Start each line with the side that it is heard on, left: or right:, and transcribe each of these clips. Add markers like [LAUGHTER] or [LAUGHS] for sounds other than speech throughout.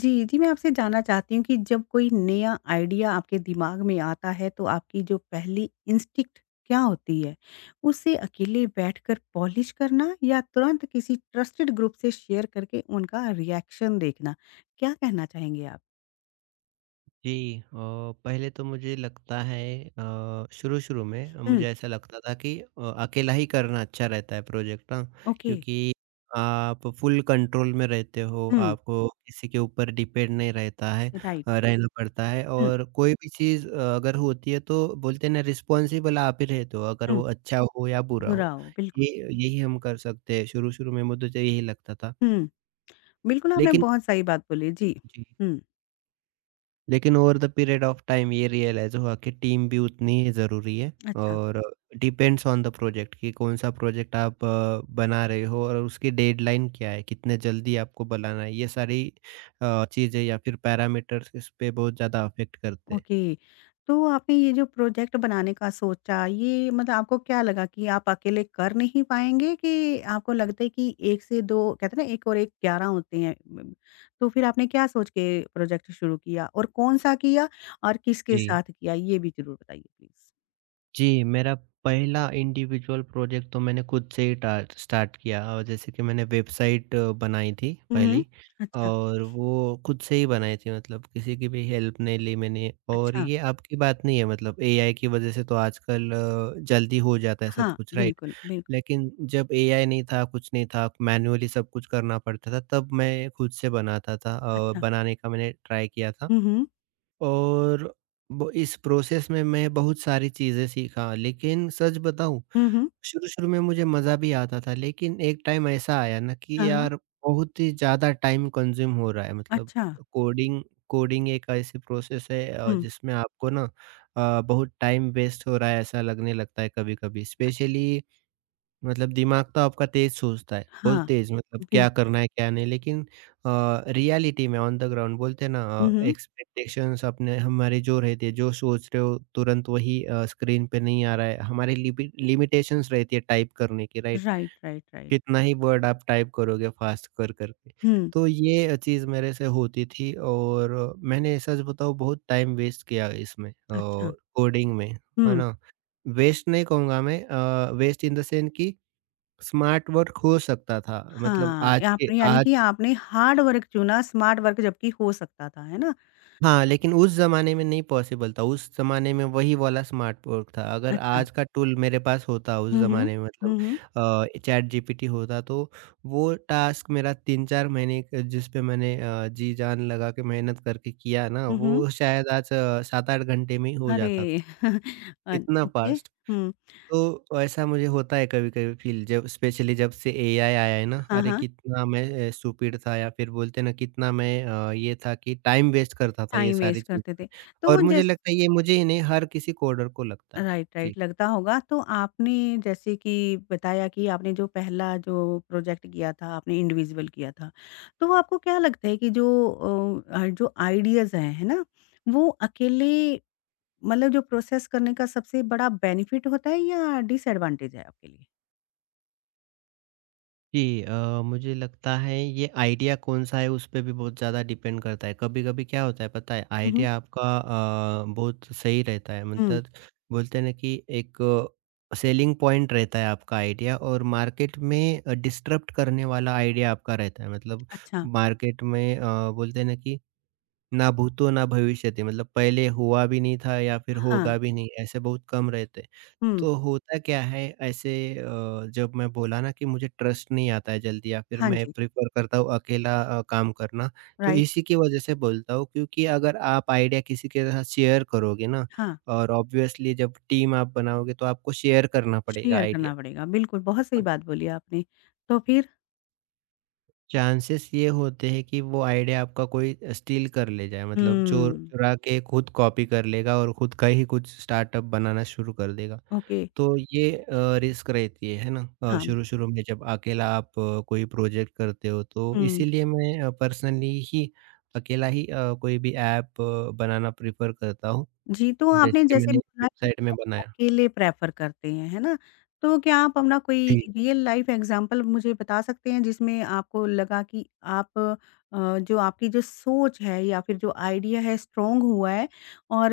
left: जी, जी, मैं आपसे जानना चाहती हूँ कि जब कोई नया आइडिया आपके दिमाग में आता है, तो आपकी जो पहली इंस्टिंक्ट क्या होती है? उसे अकेले बैठकर पॉलिश करना या तुरंत किसी ट्रस्टेड ग्रुप से शेयर करके उनका रिएक्शन देखना? क्या कहना चाहेंगे आप?
right: जी अ, पहले तो मुझे लगता है, शुरू-शुरू में
left: हुँ।
right: मुझे ऐसा लगता था कि अकेला ही करना अच्छा रहता है प्रोजेक्ट ना।
left: ओके।
right: क्योंकि आप फुल कंट्रोल में रहते हो,
left: हुँ।
right: आपको किसी के ऊपर डिपेंड नहीं रहता है,
left: राइट।
right: रहना पड़ता है।
left: हुँ,
right: और कोई भी चीज़ अगर होती है तो बोलते हैं ना, रिस्पॉन्सिबल आप ही रहते हो, अगर
left: हुँ,
right: वो अच्छा हो या बुरा हो।
left: दोहराओ, बिल्कुल।
right: ये यही हम कर सकते हैं, शुरू-शुरू में मुझे तो यही लगता था।
left: हुँ। बिल्कुल आपने
right: लेकिन
left: बहुत सही बात बोली। जी।
right: जी।
left: हुँ।
right: लेकिन over the period of time ये रियलाइज हुआ कि टीम भी उतनी ही ज़रूरी है।
left: अच्छा।
right: और डिपेंड्स ऑन द प्रोजेक्ट कि कौन-सा प्रोजेक्ट आप बना रहे हो और उसकी डेडलाइन क्या है, कितने जल्दी आपको बनाना है। ये सारी चीज़ें या फिर पैरामीटर्स इस पे बहुत ज़्यादा अफ़ेक्ट करते हैं।
left: ओके। तो आपने ये जो प्रोजेक्ट बनाने का सोचा ये मतलब आपको क्या लगा कि आप अकेले कर नहीं पाएँगे कि आपको लगता है कि 1 से 2 कहते हैं ना 1 और 1 11 होते हैं। तो फिर आपने क्या सोच के प्रोजेक्ट शुरू किया और कौन-सा किया और किसके
right: जी।
left: साथ किया? ये भी ज़रूर बताइए प्लीज़।
right: जी, मेरा पहला इंडिविजुअल प्रोजेक्ट तो मैंने खुद से ही टा स्टार्ट किया। और जैसे कि मैंने वेबसाइट बनाई थी
left: हुँ, हुँ।
right: पहली,
left: अच्छा,
right: और वो खुद से ही बनाई थी, मतलब किसी की भी हेल्प नहीं ली मैंने। और
left: अच्छा।
right: ये अब की बात नहीं है, मतलब एआई की वजह से तो आजकल जल्दी हो जाता है सब
left: हाँ,
right: कुछ, राइट।
left: बिल्कुल, बिल्कुल।
right: लेकिन जब एआई नहीं था, कुछ नहीं था, मैन्युअली सब कुछ करना पड़ता था, तब मैं खुद से बनाता था और
left: अच्छा।
right: बनाने का मैंने ट्राई किया था।
left: हुँ, हुँ।
right: और ब इस प्रोसेस में मैं बहुत सारी चीज़ें सीखा, लेकिन सच बताऊँ,
left: हुँ, हुँ।
right: शुरू-शुरू में मुझे मज़ा भी आता था, लेकिन एक टाइम ऐसा आया ना कि
left: हाँ, हाँ।
right: यार बहुत ही ज़्यादा टाइम कंज़्यूम हो रहा है। मतलब
left: अच्छा।
right: कोडिंग कोडिंग एक ऐसी प्रोसेस है
left: हुँ।
right: जिसमें आपको ना बहुत टाइम वेस्ट हो रहा है, ऐसा लगने लगता है कभी-कभी,
left: अ,
right: स्पेशली मतलब दिमाग तो आपका तेज सोचता है, बहुत
left: हाँ,
right: तेज, हुँ। मतलब
left: बिल।
right: क्या करना है, क्या नहीं। लेकिन अ, रियलिटी में ऑन द ग्राउंड बोलते हैं ना,
left: हुँ, हुँ।
right: एक्सपेक्टेशंस अपने हमारे जो रहते हैं, जो सोच रहे हो तुरंत वही स्क्रीन पे नहीं आ रहा है। हमारी लिपि लिमिटेशंस रहती है टाइप करने की, राइट?
left: Right, right, right.
right: कितना ही वर्ड आप टाइप करोगे फास्ट कर करके।
left: हुँ।
right: तो ये चीज़ मेरे से होती थी, और मैंने सच बताऊँ बहुत टाइम वेस्ट किया इसमें,
left: अच्छा।
right: कोडिंग में, है
left: हुँ।
right: ना? वेस्ट नहीं कहूँगा मैं, वेस्ट इन द सेंस कि स्मार्ट वर्क हो सकता था, मतलब
left: हाँ, ये
right: आज के
left: आपने यानी
right: आज।
left: कि आपने हार्ड वर्क चुना, स्मार्ट वर्क जबकि हो सकता था, है ना?
right: हाँ, लेकिन उस ज़माने में नहीं पॉसिबल था, उस ज़माने में वही वाला स्मार्ट वर्क था। अगर
left: अच्छा।
right: आज का टूल मेरे पास होता उस
left: हुँ, हुँ।
right: ज़माने में, मतलब
left: हुँ, हुँ।
right: चैटजीपीटी होता, तो वो टास्क मेरा 3-4 महीने क जिस पे मैंने जी जान लगा के मेहनत करके किया ना,
left: हुँ, हुँ।
right: वो शायद आज 7-8 घंटे में ही हो जाता था।
left: अरे! [LAUGHS] अ,
right: इतना
left: ओके।
right: फ़ास्ट।
left: हुँ।
right: तो ऐसा मुझे होता है कभी-कभी फ़ील, जब स्पेशली जब से एआई आया है ना,
left: हाँ,
right: अरे
left: हाँ।
right: कितना मैं स्टूपिड था, या फिर बोलते हैं ना कितना मैं ये था कि टाइम वेस्ट करता था ये
left: टाइम
right: सारी
left: वेस्ट
right: चीज़
left: करते
right: में।
left: थे। तो
right: और मुझे
left: जैस।
right: लगता है ये मुझे ही नहीं, हर किसी कोडर को लगता है।
left: राइट,
right: जी।
left: राइट लगता होगा तो आपने जैसे कि बताया कि आपने जो पहला जो प्रोजेक्ट किया था, आपने इंडिविजुअल किया था। तो आपको क्या लगता है कि जो जो आइडियाज़ हैं, है ना? वो अकेले मतलब जो प्रोसेस करने का सबसे बड़ा बेनिफिट होता है या डिसएडवांटेज है आपके लिए?
right: जी, मुझे लगता है ये आइडिया कौन-सा है उस पे भी बहुत ज़्यादा डिपेंड करता है। कभी-कभी क्या होता है पता है,
left: हुँ, हुँ।
right: आइडिया आपका बहुत सही रहता है,
left: हुँ।
right: मतलब बोलते हैं ना कि एक सेलिंग पॉइंट रहता है आपका आइडिया, और मार्केट में डिस्टरप्ट करने वाला आइडिया आपका रहता है। मतलब
left: अच्छा।
right: मार्केट में बोलते हैं ना कि ना भूतो ना भविष्यति, मतलब पहले हुआ भी नहीं था या फिर
left: हाँ।
right: होगा भी नहीं, ऐसे बहुत कम रहते हैं।
left: हुँ।
right: तो होता क्या है ऐसे, जब मैं बोला ना कि मुझे ट्रस्ट नहीं आता है जल्दी, या फिर
left: हाँ
right: मैं
left: जी।
right: प्रेफ़र करता हूँ अकेला काम करना, तो
left: राइट।
right: इसी की वजह से बोलता हूँ। क्योंकि अगर आप आइडिया किसी के साथ शेयर करोगे ना,
left: हाँ।
right: और ऑब्वियसली जब टीम आप बनाओगे तो आपको शेयर करना पड़ेगा
left: शेयर
right: आइडिया,
left: करना पड़ेगा। बिल्कुल, बहुत सही
right: और
left: बात बोली आपने। तो फिर?
right: चांसेस ये होते हैं कि वो आइडिया आपका कोई स्टील कर ले जाए, मतलब चोर
left: हुँ।
right: चुरा के खुद कॉपी कर लेगा और खुद का ही कुछ स्टार्टअप बनाना शुरू कर देगा।
left: ओके।
right: तो ये रिस्क रहती है ना?
left: हाँ।
right: शुरू-शुरू में जब अकेला आप कोई प्रोजेक्ट करते हो, तो
left: हुँ।
right: इसीलिए मैं पर्सनली ही अकेला ही कोई भी ऐप बनाना प्रेफ़र करता हूँ,
left: जी, तो
right: जैसे
left: आपने
right: कि
left: जैसे
right: मैंने
left: बोला कि
right: वेबसाइट में
left: आप
right: बनाया।
left: अकेले प्रेफ़र करते हैं, है ना? तो क्या आप अपना कोई रियल लाइफ़ एग्ज़ाम्पल मुझे बता सकते हैं जिसमें आपको लगा कि आप जो आपकी जो सोच है या फिर जो आइडिया है स्ट्रॉन्ग हुआ है और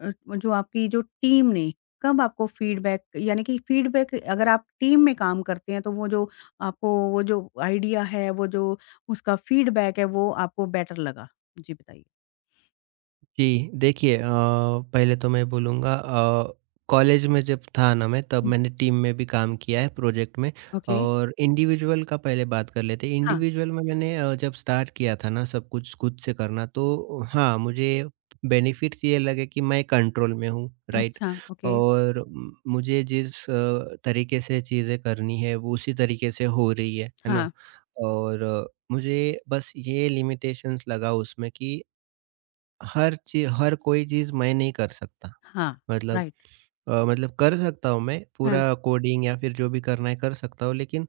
left: जो आपकी जो टीम ने कब आपको फ़ीडबैक यानी कि फ़ीडबैक अगर आप टीम में काम करते हैं तो वो जो आपको वो जो आइडिया है, वो जो उसका फ़ीडबैक है वो आपको बेटर लगा? जी बताइए।
right: जी, देखिए, पहले तो मैं बोलूँगा, कॉलेज में जब था ना मैं, तब
left: हुँ।
right: मैंने टीम में भी काम किया है प्रोजेक्ट में।
left: ओके।
right: और इंडिविजुअल का पहले बात कर लेते हैं।
left: हाँ।
right: इंडिविजुअल में मैंने, जब स्टार्ट किया था ना सब कुछ खुद से करना, तो हाँ, मुझे बेनिफिट्स ये लगे कि मैं कंट्रोल में हूँ, राइट?
left: अच्छा, ओके।
right: और म मुझे जिस तरीके से चीज़ें करनी है वो उसी तरीके से हो रही है ना?
left: हाँ,
right: और मुझे बस ये लिमिटेशंस लगा उसमें कि हर कोई चीज़ मैं नहीं कर सकता।
left: हाँ,
right: मतलब
left: राइट।
right: मतलब कर सकता हूँ मैं,
left: हाँ।
right: पूरा कोडिंग या फिर जो भी करना है कर सकता हूँ, लेकिन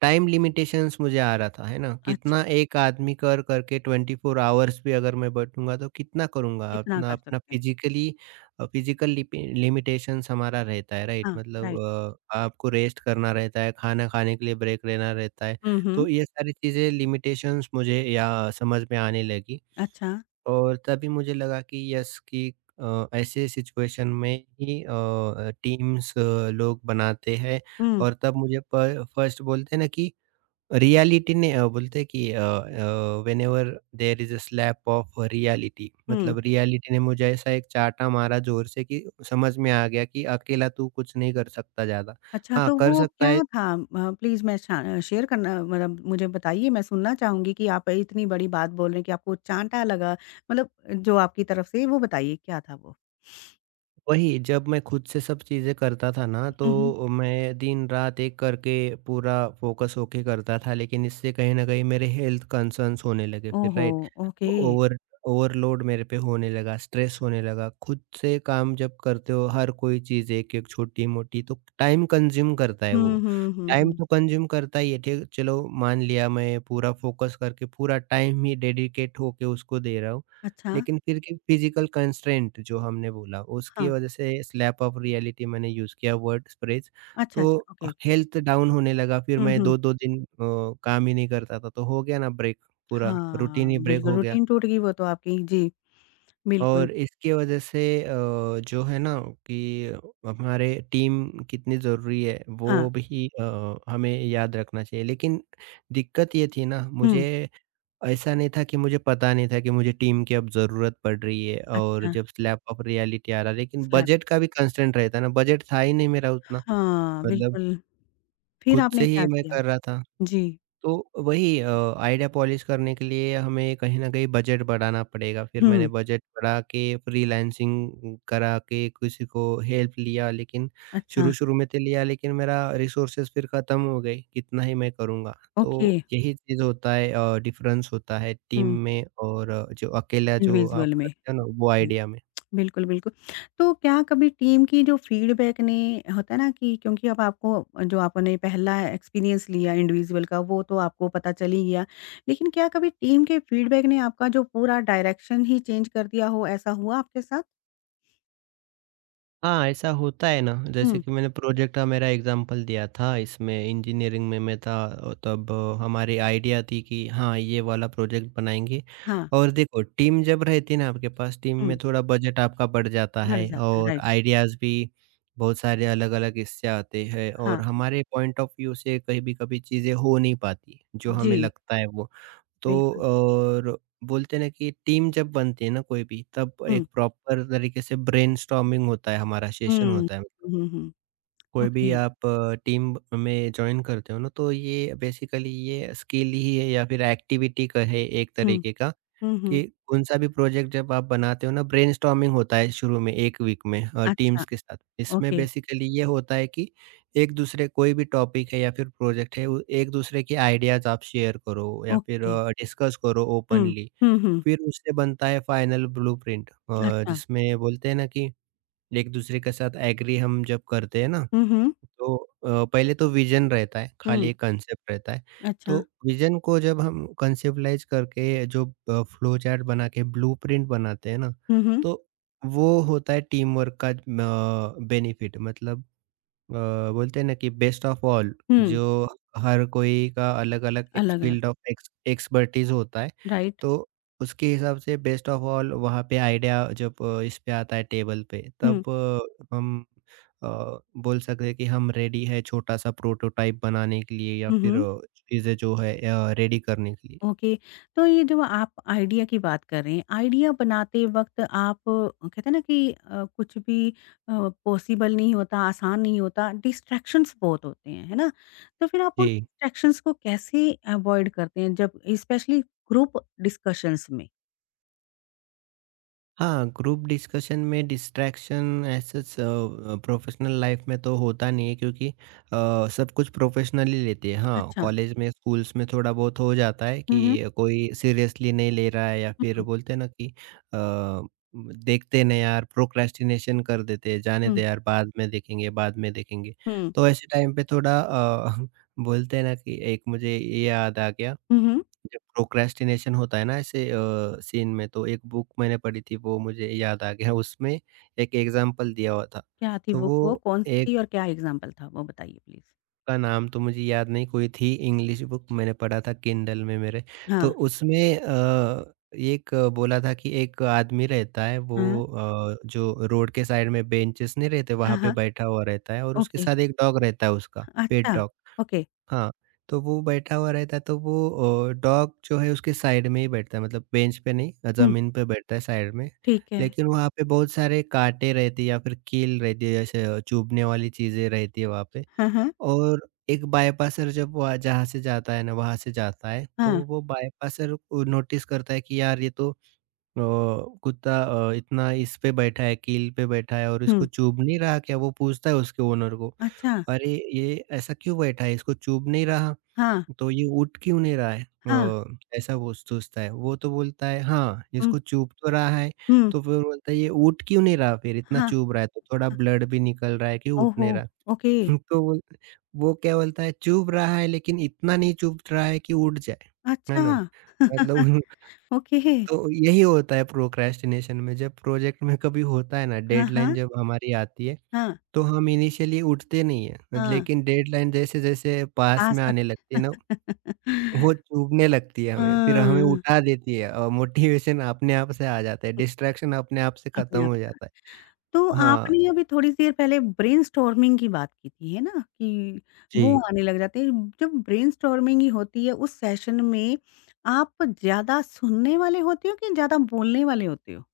right: टाइम लिमिटेशंस मुझे आ रहा था, है ना? कितना
left: अच्छा,
right: एक आदमी कर करके 24 आवर्स भी अगर मैं बैठूँगा तो कितना करूँगा?
left: इतना
right: अपना
left: कर
right: अपना
left: सकते हैं।
right: फिज़िकली, फिज़िकल लिपि लिमिटेशंस हमारा रहता है, राइट?
left: हाँ,
right: मतलब
left: राइट।
right: आपको रेस्ट करना रहता है, खाना खाने के लिए ब्रेक लेना रहता है।
left: हुँ, हुँ।
right: तो ये सारी चीज़ें लिमिटेशंस मुझे या समझ में आने लगी।
left: अच्छा।
right: और तभी मुझे लगा कि यस कि ऐसे सिचुएशन में ही टीम्स लोग बनाते हैं,
left: हुँ,
right: और तब मुझे प फर्स्ट बोलते हैं ना कि रियलिटी ने, बोलते हैं कि whenever there is a slap of reality,
left: हुँ।
right: मतलब रियलिटी ने मुझे ऐसा एक चाटा मारा ज़ोर से कि समझ में आ गया कि अकेला तू कुछ नहीं कर सकता ज़्यादा।
left: अच्छा,
right: हाँ,
left: तो
right: कर
left: वो
right: सकता
left: क्या
right: है।
left: था? प्लीज़ मैं शा शेयर करना मतलब मुझे बताइए, मैं सुनना चाहूँगी कि आप इतनी बड़ी बात बोल रहे हैं कि आपको चाँटा लगा, मतलब जो आपकी तरफ से, वो बताइए क्या था वो?
right: वही जब मैं खुद से सब चीज़ें करता था ना,
left: हुँ, हुँ।
right: तो मैं दिन-रात एक करके पूरा फ़ोकस होके करता था, लेकिन इससे कहीं न कहीं मेरे हेल्थ कंसर्न्स होने लगे फिर,
left: ओहो!
right: राइट?
left: ओके।
right: ओवर ओवरलोड मेरे पे होने लगा, स्ट्रेस होने लगा। खुद से काम जब करते हो हर कोई चीज़ एक-एक छोटी-मोटी, तो टाइम कंज़्यूम करता है
left: हुँ,
right: वो।
left: हुँ, हुँ,
right: टाइम
left: हुँ।
right: तो कंज़्यूम करता ही है, ठीक, चलो मान लिया मैं पूरा फ़ोकस करके पूरा टाइम ही डेडिकेट होके उसको दे रहा हूँ।
left: अच्छा।
right: लेकिन फिर कि फिज़िकल कंस्ट्रेंट जो हमने बोला, उसकी
left: हाँ।
right: वजह से स्लैप ऑफ रियलिटी मैंने यूज़ किया वर्ड फ्रेज़,
left: अच्छा, अच्छा,
right: तो
left: ओके, ओके।
right: हेल्थ डाउन होने लगा, फिर
left: हुँ,
right: मैं
left: हुँ।
right: 2-2 दिन काम ही नहीं करता था, तो हो गया ना ब्रेक पूरा, रूटीन
left: हाँ,
right: ही ब्रेक
left: बिल्कुल,
right: हो गया।
left: रूटीन टूट गई वो तो आपकी। जी, बिल्कुल।
right: और इसकी वजह से जो है ना कि हमारे टीम कितनी ज़रूरी है,
left: हाँ।
right: वो भी हमें याद रखना चाहिए। लेकिन दिक्कत ये थी ना,
left: हुँ।
right: मुझे ऐसा नहीं था कि मुझे पता नहीं था कि मुझे टीम की अब ज़रूरत पड़ रही है, और
left: अच्छा।
right: जब स्लैप ऑफ रियलिटी आ रहा, लेकिन
left: स्लैप।
right: बजट का भी कंस्ट्रेंट रहता है ना, बजट था ही नहीं मेरा उतना।
left: हाँ,
right: मतलब
left: बिल्कुल। फिर
right: खुद
left: आपने
right: से
left: क्या
right: ही मैं
left: किया?
right: कर रहा था।
left: जी।
right: तो वही आइडिया पॉलिश करने के लिए हमें कहीं न कहीं बजट बढ़ाना पड़ेगा। फिर मैंने
left: हुँ।
right: बजट बढ़ा के फ्रीलांसिंग करा के किसी को हेल्प लिया, लेकिन
left: अच्छा।
right: शुरू-शुरू में तो लिया, लेकिन मेरा रिसोर्सेज़ फिर ख़त्म हो गए, कितना ही मैं करूँगा।
left: ओके।
right: तो यही चीज़ होता है, डिफ़रेंस होता है टीम
left: हुँ।
right: में और जो अकेला जो
left: इंडिविजुअल
right: आप
left: में।
right: करते हो ना वो
left: जी,
right: आइडिया में।
left: बिल्कुल, बिल्कुल। तो क्या कभी टीम की जो फ़ीडबैक ने होता है ना कि क्योंकि अब आपको जो आपने पहला एक्सपीरियंस लिया इंडिविजुअल का वो तो आपको पता चल ही गया। लेकिन क्या कभी टीम के फ़ीडबैक ने आपका जो पूरा डायरेक्शन ही चेंज कर दिया हो, ऐसा हुआ आपके साथ?
right: हाँ, ऐसा होता है ना। जैसे
left: हुँ।
right: कि मैंने प्रोजेक्ट का मेरा एग्ज़ाम्पल दिया था, इसमें इंजीनियरिंग में मैं था, तब हमारी आइडिया थी कि हाँ, ये वाला प्रोजेक्ट बनाएँगे।
left: हाँ।
right: और देखो टीम जब रहती है ना आपके पास, टीम
left: हुँ।
right: में थोड़ा बजट आपका बढ़ जाता
left: बढ़
right: है
left: जाता है,
right: और
left: राइट।
right: आइडियाज़ भी बहुत सारे अलग-अलग इससे आते हैं,
left: हाँ,
right: और हमारे पॉइंट ऑफ व्यू से कहीं भी कभी चीज़ें हो नहीं पाती, जो हमें
left: जी,
right: लगता है वो। तो
left: बिल्कुल।
right: और बोलते हैं ना कि टीम जब बनती है ना कोई भी, तब
left: हुँ।
right: एक प्रॉपर तरीके से ब्रेनस्टॉर्मिंग होता है, हमारा सेशन
left: हुँ।
right: होता है, मतलब
left: हुँ, हुँ।
right: कोई भी
left: ओके।
right: आप टीम में ज्वाइन करते हो ना, तो ये बेसिकली ये स्किल ही है या फिर एक्टिविटी का है एक
left: हुँ।
right: तरीके का,
left: हुँ, हुँ।
right: कि कौन-सा भी प्रोजेक्ट जब आप बनाते हो ना ब्रेनस्टॉर्मिंग होता है शुरू में 1 वीक में,
left: अच्छा।
right: टीम्स के साथ। इसमें
left: ओके,
right: बेसिकली ये होता है कि एक-दूसरे कोई भी टॉपिक है या फिर प्रोजेक्ट है, उ एक-दूसरे के आइडियाज़ आप शेयर करो या फिर
left: ओके।
right: डिस्कस करो
left: हुँ।
right: ओपनली।
left: हुँ, हुँ।
right: फिर उससे बनता है फाइनल ब्लूप्रिंट,
left: अच्छा।
right: जिसमें बोलते हैं ना कि एक-दूसरे के साथ एग्री हम जब करते हैं ना,
left: हुँ, हुँ।
right: तो पहले तो विज़न रहता है, खाली
left: हुँ।
right: एक कंसेप्ट रहता है।
left: अच्छा।
right: तो विज़न को जब हम कॉन्सेप्टुअलाइज़ करके जो फ्लो चार्ट बना के ब्लूप्रिंट बनाते हैं ना,
left: हुँ, हुँ।
right: तो वो होता है टीम वर्क का बेनिफिट, मतलब अ, बोलते हैं ना कि बेस्ट ऑफ ऑल,
left: हुँ।
right: जो हर कोई का अलग-अलग एक्स
left: अलग-अलग,
right: फील्ड ऑफ एक्सपर्टीज़ होता है,
left: राइट।
right: तो उसके हिसाब से बेस्ट ऑफ ऑल वहाँ पे आइडिया जब इस पे आता है टेबल पे, तब
left: हुँ।
right: हम अ, बोल सकते हैं कि हम रेडी है छोटा-सा प्रोटोटाइप बनाने के लिए या
left: हुँ,
right: फिर
left: हुँ।
right: चीज़ें जो है रेडी करने के लिए।
left: ओके। तो ये जो आप आइडिया की बात कर रहे हैं, आइडिया बनाते वक़्त आप कहते हैं ना कि कुछ भी अ, पॉसिबल नहीं होता, आसान नहीं होता, डिस्ट्रैक्शंस बहुत होते हैं, है ना? तो फिर आप उन
right: जी।
left: डिस्ट्रैक्शंस को कैसे अवॉइड करते हैं जब स्पेशली ग्रुप डिस्कशंस में?
right: हाँ, ग्रुप डिस्कशन में डिस्ट्रैक्शन ऐसे प्रोफ़ेशनल लाइफ़ में तो होता नहीं है क्योंकि सब कुछ प्रोफ़ेशनली लेते हैं। हाँ,
left: अच्छा।
right: कॉलेज में, स्कूल्स में थोड़ा बहुत हो जाता है
left: हुँ, हुँ।
right: कि कोई सीरियसली नहीं ले रहा है या
left: हुँ,
right: फिर
left: हुँ,
right: बोलते हैं ना कि अ, देखते नहीं यार प्रोक्रेस्टिनेशन कर देते हैं, जाने
left: हुँ।
right: दे यार बाद में देखेंगे, बाद में देखेंगे। तो ऐसे टाइम पे थोड़ा [LAUGHS] बोलते हैं ना कि एक मुझे ये याद आ गया
left: हुँ, हुँ।
right: जब प्रोक्रेस्टिनेशन होता है ना ऐसे सीन में तो एक बुक मैंने पढ़ी थी वो मुझे याद आ गया उसमें एक एग्जाम्पल दिया हुआ था।
left: क्या थी
right: तो
left: बुक
right: वो
left: वो? कौन-सी
right: एक
left: थी और क्या एग्ज़ाम्पल था? वो बताइए प्लीज़।
right: का नाम तो मुझे याद नहीं कोई थी इंग्लिश बुक मैंने पढ़ा था किंडल में मेरे। तो
left: हाँ।
right: उसमें एक बोला था कि एक आदमी रहता है वो
left: हाँ।
right: जो रोड के साइड में बेंचेस नहीं रहते
left: हाँ,
right: वहाँ पे
left: हाँ।
right: बैठा हुआ रहता है और उसके
left: ओके।
right: साथ एक डॉग रहता है उसका पेट
left: अच्छा।
right: डॉग।
left: ओके।
right: हाँ, तो वो बैठा हुआ रहता है तो वो डॉग जो है उसके साइड में ही बैठता है मतलब बेंच पे नहीं
left: हुँ,
right: ज़मीन पे बैठता है साइड में।
left: ठीक है।
right: लेकिन वहाँ पे बहुत सारे काँटे रहते हैं या फिर कील रहती है जैसे चुभने वाली चीज़ें रहती है वहाँ पे
left: हाँ, हाँ।
right: और एक बायपासर जब वहाँ जहाँ से जाता है ना वहाँ से जाता है तो
left: हाँ।
right: वो बायपासर को नोटिस करता है कि यार ये तो अ, कुत्ता इतना इस पे बैठा है कील पे बैठा है और इसको
left: हुँ।
right: चुभ नहीं रहा क्या? वो पूछता है उसके ओनर को,
left: अच्छा।
right: "अरे! ये ऐसा क्यों बैठा है इसको चुभ नहीं रहा?"
left: हाँ।
right: तो ये उठ क्यों नहीं रहा है अ,
left: हाँ।
right: [LAUGHS] ऐसा वो सोचता है। वो तो बोलता है हाँ,
left: हुँ,
right: इसको चुभ तो रहा है,
left: हुँ।
right: तो फिर बोलता है ये उठ क्यों नहीं रहा फिर इतना
left: हाँ,
right: चुभ रहा है तो थोड़ा
left: हाँ।
right: ब्लड भी निकल रहा है कि उठ
left: ओहो!
right: नहीं रहा।
left: ओके।
right: [LAUGHS] तो वो क्या बोलता है चुभ रहा है लेकिन इतना नहीं चुभ रहा है कि उठ जाए, है
left: अच्छा।
right: ना? मतलब [LAUGHS]
left: ओके।
right: तो यही होता है प्रोक्रेस्टिनेशन में जब प्रोजेक्ट में कभी होता है ना
left: हाँ,
right: डेडलाइन
left: हाँ।
right: जब हमारी आती है,
left: हाँ,
right: तो हम इनिशियली उठते नहीं हैं।
left: हाँ।
right: लेकिन डेडलाइन जैसे-जैसे पास
left: पास
right: में आने लगती
left: आता
right: है ना
left: [LAUGHS]
right: वो चुभने लगती है हमें, फिर हमें
left: हाँ।
right: उठा देती है और मोटिवेशन अपने आप से आ जाता है, डिस्ट्रैक्शन अपने आप से
left: अपने
right: खत्म
left: आप
right: हो
left: से।
right: जाता है।
left: तो
right: हाँ,
left: आपने अभी थोड़ी सी देर पहले ब्रेनस्टॉर्मिंग की बात की थी, है ना? कि वो
right: जी।
left: आने लग जाते हैं। जब ब्रेनस्टॉर्मिंग ही होती है उस सेशन में आप ज़्यादा सुनने वाले होते हो कि ज़्यादा बोलने वाले होते हो?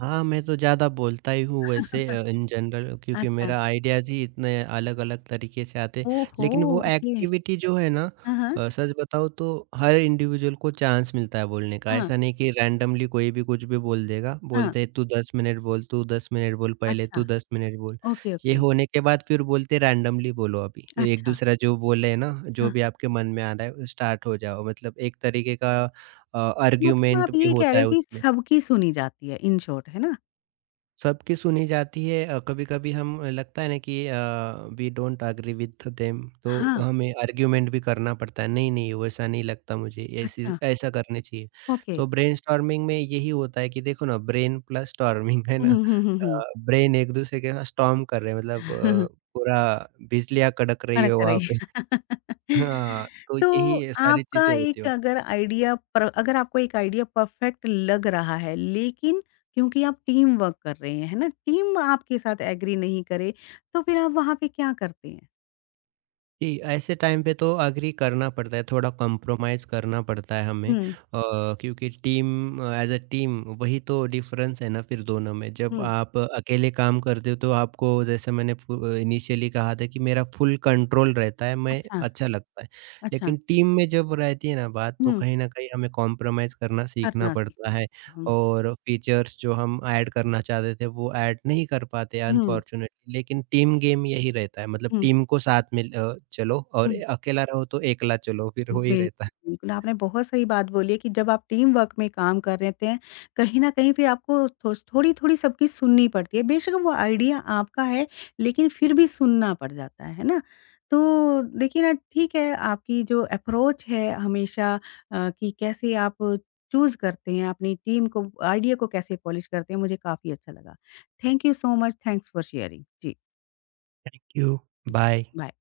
right: हाँ, मैं तो ज़्यादा बोलता ही हूँ वैसे
left: [LAUGHS]
right: इन जनरल क्योंकि
left: अच्छा।
right: मेरा आइडियाज़ ही इतने अलग-अलग तरीके से आते हैं।
left: ओहो!
right: लेकिन वो
left: ओके।
right: एक्टिविटी जो है ना
left: हाँ, हाँ।
right: सच बताऊँ तो हर इंडिविजुअल को चांस मिलता है बोलने का।
left: हाँ,
right: ऐसा नहीं कि रैंडमली कोई भी कुछ भी बोल देगा।
left: हाँ।
right: बोलते हैं, "तू 10 मिनट बोल, तू 10 मिनट बोल पहले,
left: अच्छा।
right: तू 10 मिनट बोल।"
left: ओके,
right: ये
left: ओके।
right: होने के बाद फिर बोलते हैं, "रैंडमली बोलो अभी।"
left: अच्छा।
right: एक-दूसरा जो बोले है ना, जो
left: हाँ,
right: भी आपके मन में आ रहा है, स्टार्ट हो जाओ। मतलब एक तरीके का
left: मतलब आप
right: आर्गुमेंट भी
left: ये कह
right: होता
left: रहे
right: है
left: हो कि
right: उसमें।
left: सबकी सुनी जाती है इन शॉर्ट, है ना?
right: सबकी सुनी जाती है कभी कभी हम लगता है ना कि we don't agree with them तो
left: हाँ।
right: हमें आर्ग्यूमेंट भी करना पड़ता है नहीं नहीं वैसा नहीं लगता मुझे ऐसी
left: अच्छा।
right: ऐसा करने चाहिए
left: ओके।
right: तो ब्रेनस्टॉर्मिंग में यही होता है कि देखो ना ब्रेन प्लस स्टॉर्मिंग [LAUGHS] है
left: हुँ,
right: ना
left: हुँ, हुँ,
right: ब्रेन एक दूसरे के साथ स्टॉर्म कर रहे हैं मतलब
left: हुँ।
right: पूरा बिजलियां कड़क रही है
left: अड़क
right: वहां पे
left: रही। [LAUGHS]
right: हाँ तो
left: तो
right: यही सारी
left: आपका
right: चीजें होती
left: एक
right: है
left: अगर आइडिया पर अगर आपको एक आइडिया परफेक्ट लग रहा है, लेकिन क्योंकि आप टीम वर्क कर रहे हैं, है ना? टीम आपके साथ एग्री नहीं करे, तो फिर आप वहाँ पे क्या करते हैं?
right: जी, ऐसे टाइम पे तो एग्री करना पड़ता है, थोड़ा कॉम्प्रोमाइज़ करना पड़ता है हमें
left: हुँ,
right: क्योंकि टीम एज़ अ टीम वही तो डिफ़रेंस है ना फिर दोनों में। जब
left: हुँ।
right: आप अकेले काम करते हो तो आपको जैसे मैंने इनिशियली कहा था कि मेरा फुल कंट्रोल रहता है, मैं
left: अच्छा,
right: अच्छा लगता है।
left: अच्छा।
right: लेकिन टीम में जब रहती है ना बात तो
left: हुँ,
right: कहीं न कहीं हमें कॉम्प्रोमाइज़ करना सीखना
left: करना
right: पड़ता
left: सीखना
right: है।
left: पड़ता है। हुँ,
right: और फीचर्स जो हम ऐड करना चाहते थे वो ऐड नहीं कर पाते
left: हुँ,
right: अनफॉर्चूनेटली लेकिन टीम गेम यही रहता है मतलब
left: हुँ,
right: टीम को साथ में चलो और
left: हुँ।
right: अकेला रहो तो एकला चलो फिर वही
left: बिल्कुल,
right: रहता है।
left: बिल्कुल, आपने बहुत सही बात बोली है कि जब आप टीम वर्क में काम कर रहे हैं, कहीं न कहीं फिर आपको थो थोड़ी-थोड़ी सबकी सुननी पड़ती है। बेशक वो आइडिया आपका है, लेकिन फिर भी सुनना पड़ जाता है ना? तो देखिए ना, ठीक है, आपकी जो अप्रोच है हमेशा कि कैसे आप चूज़ करते हैं अपनी टीम को, आइडिया को कैसे पॉलिश करते हैं, मुझे काफ़ी अच्छा लगा। Thank you so much, thanks for sharing. जी,
right: थैंक यू
left: जी,
right: बाय
left: बाय।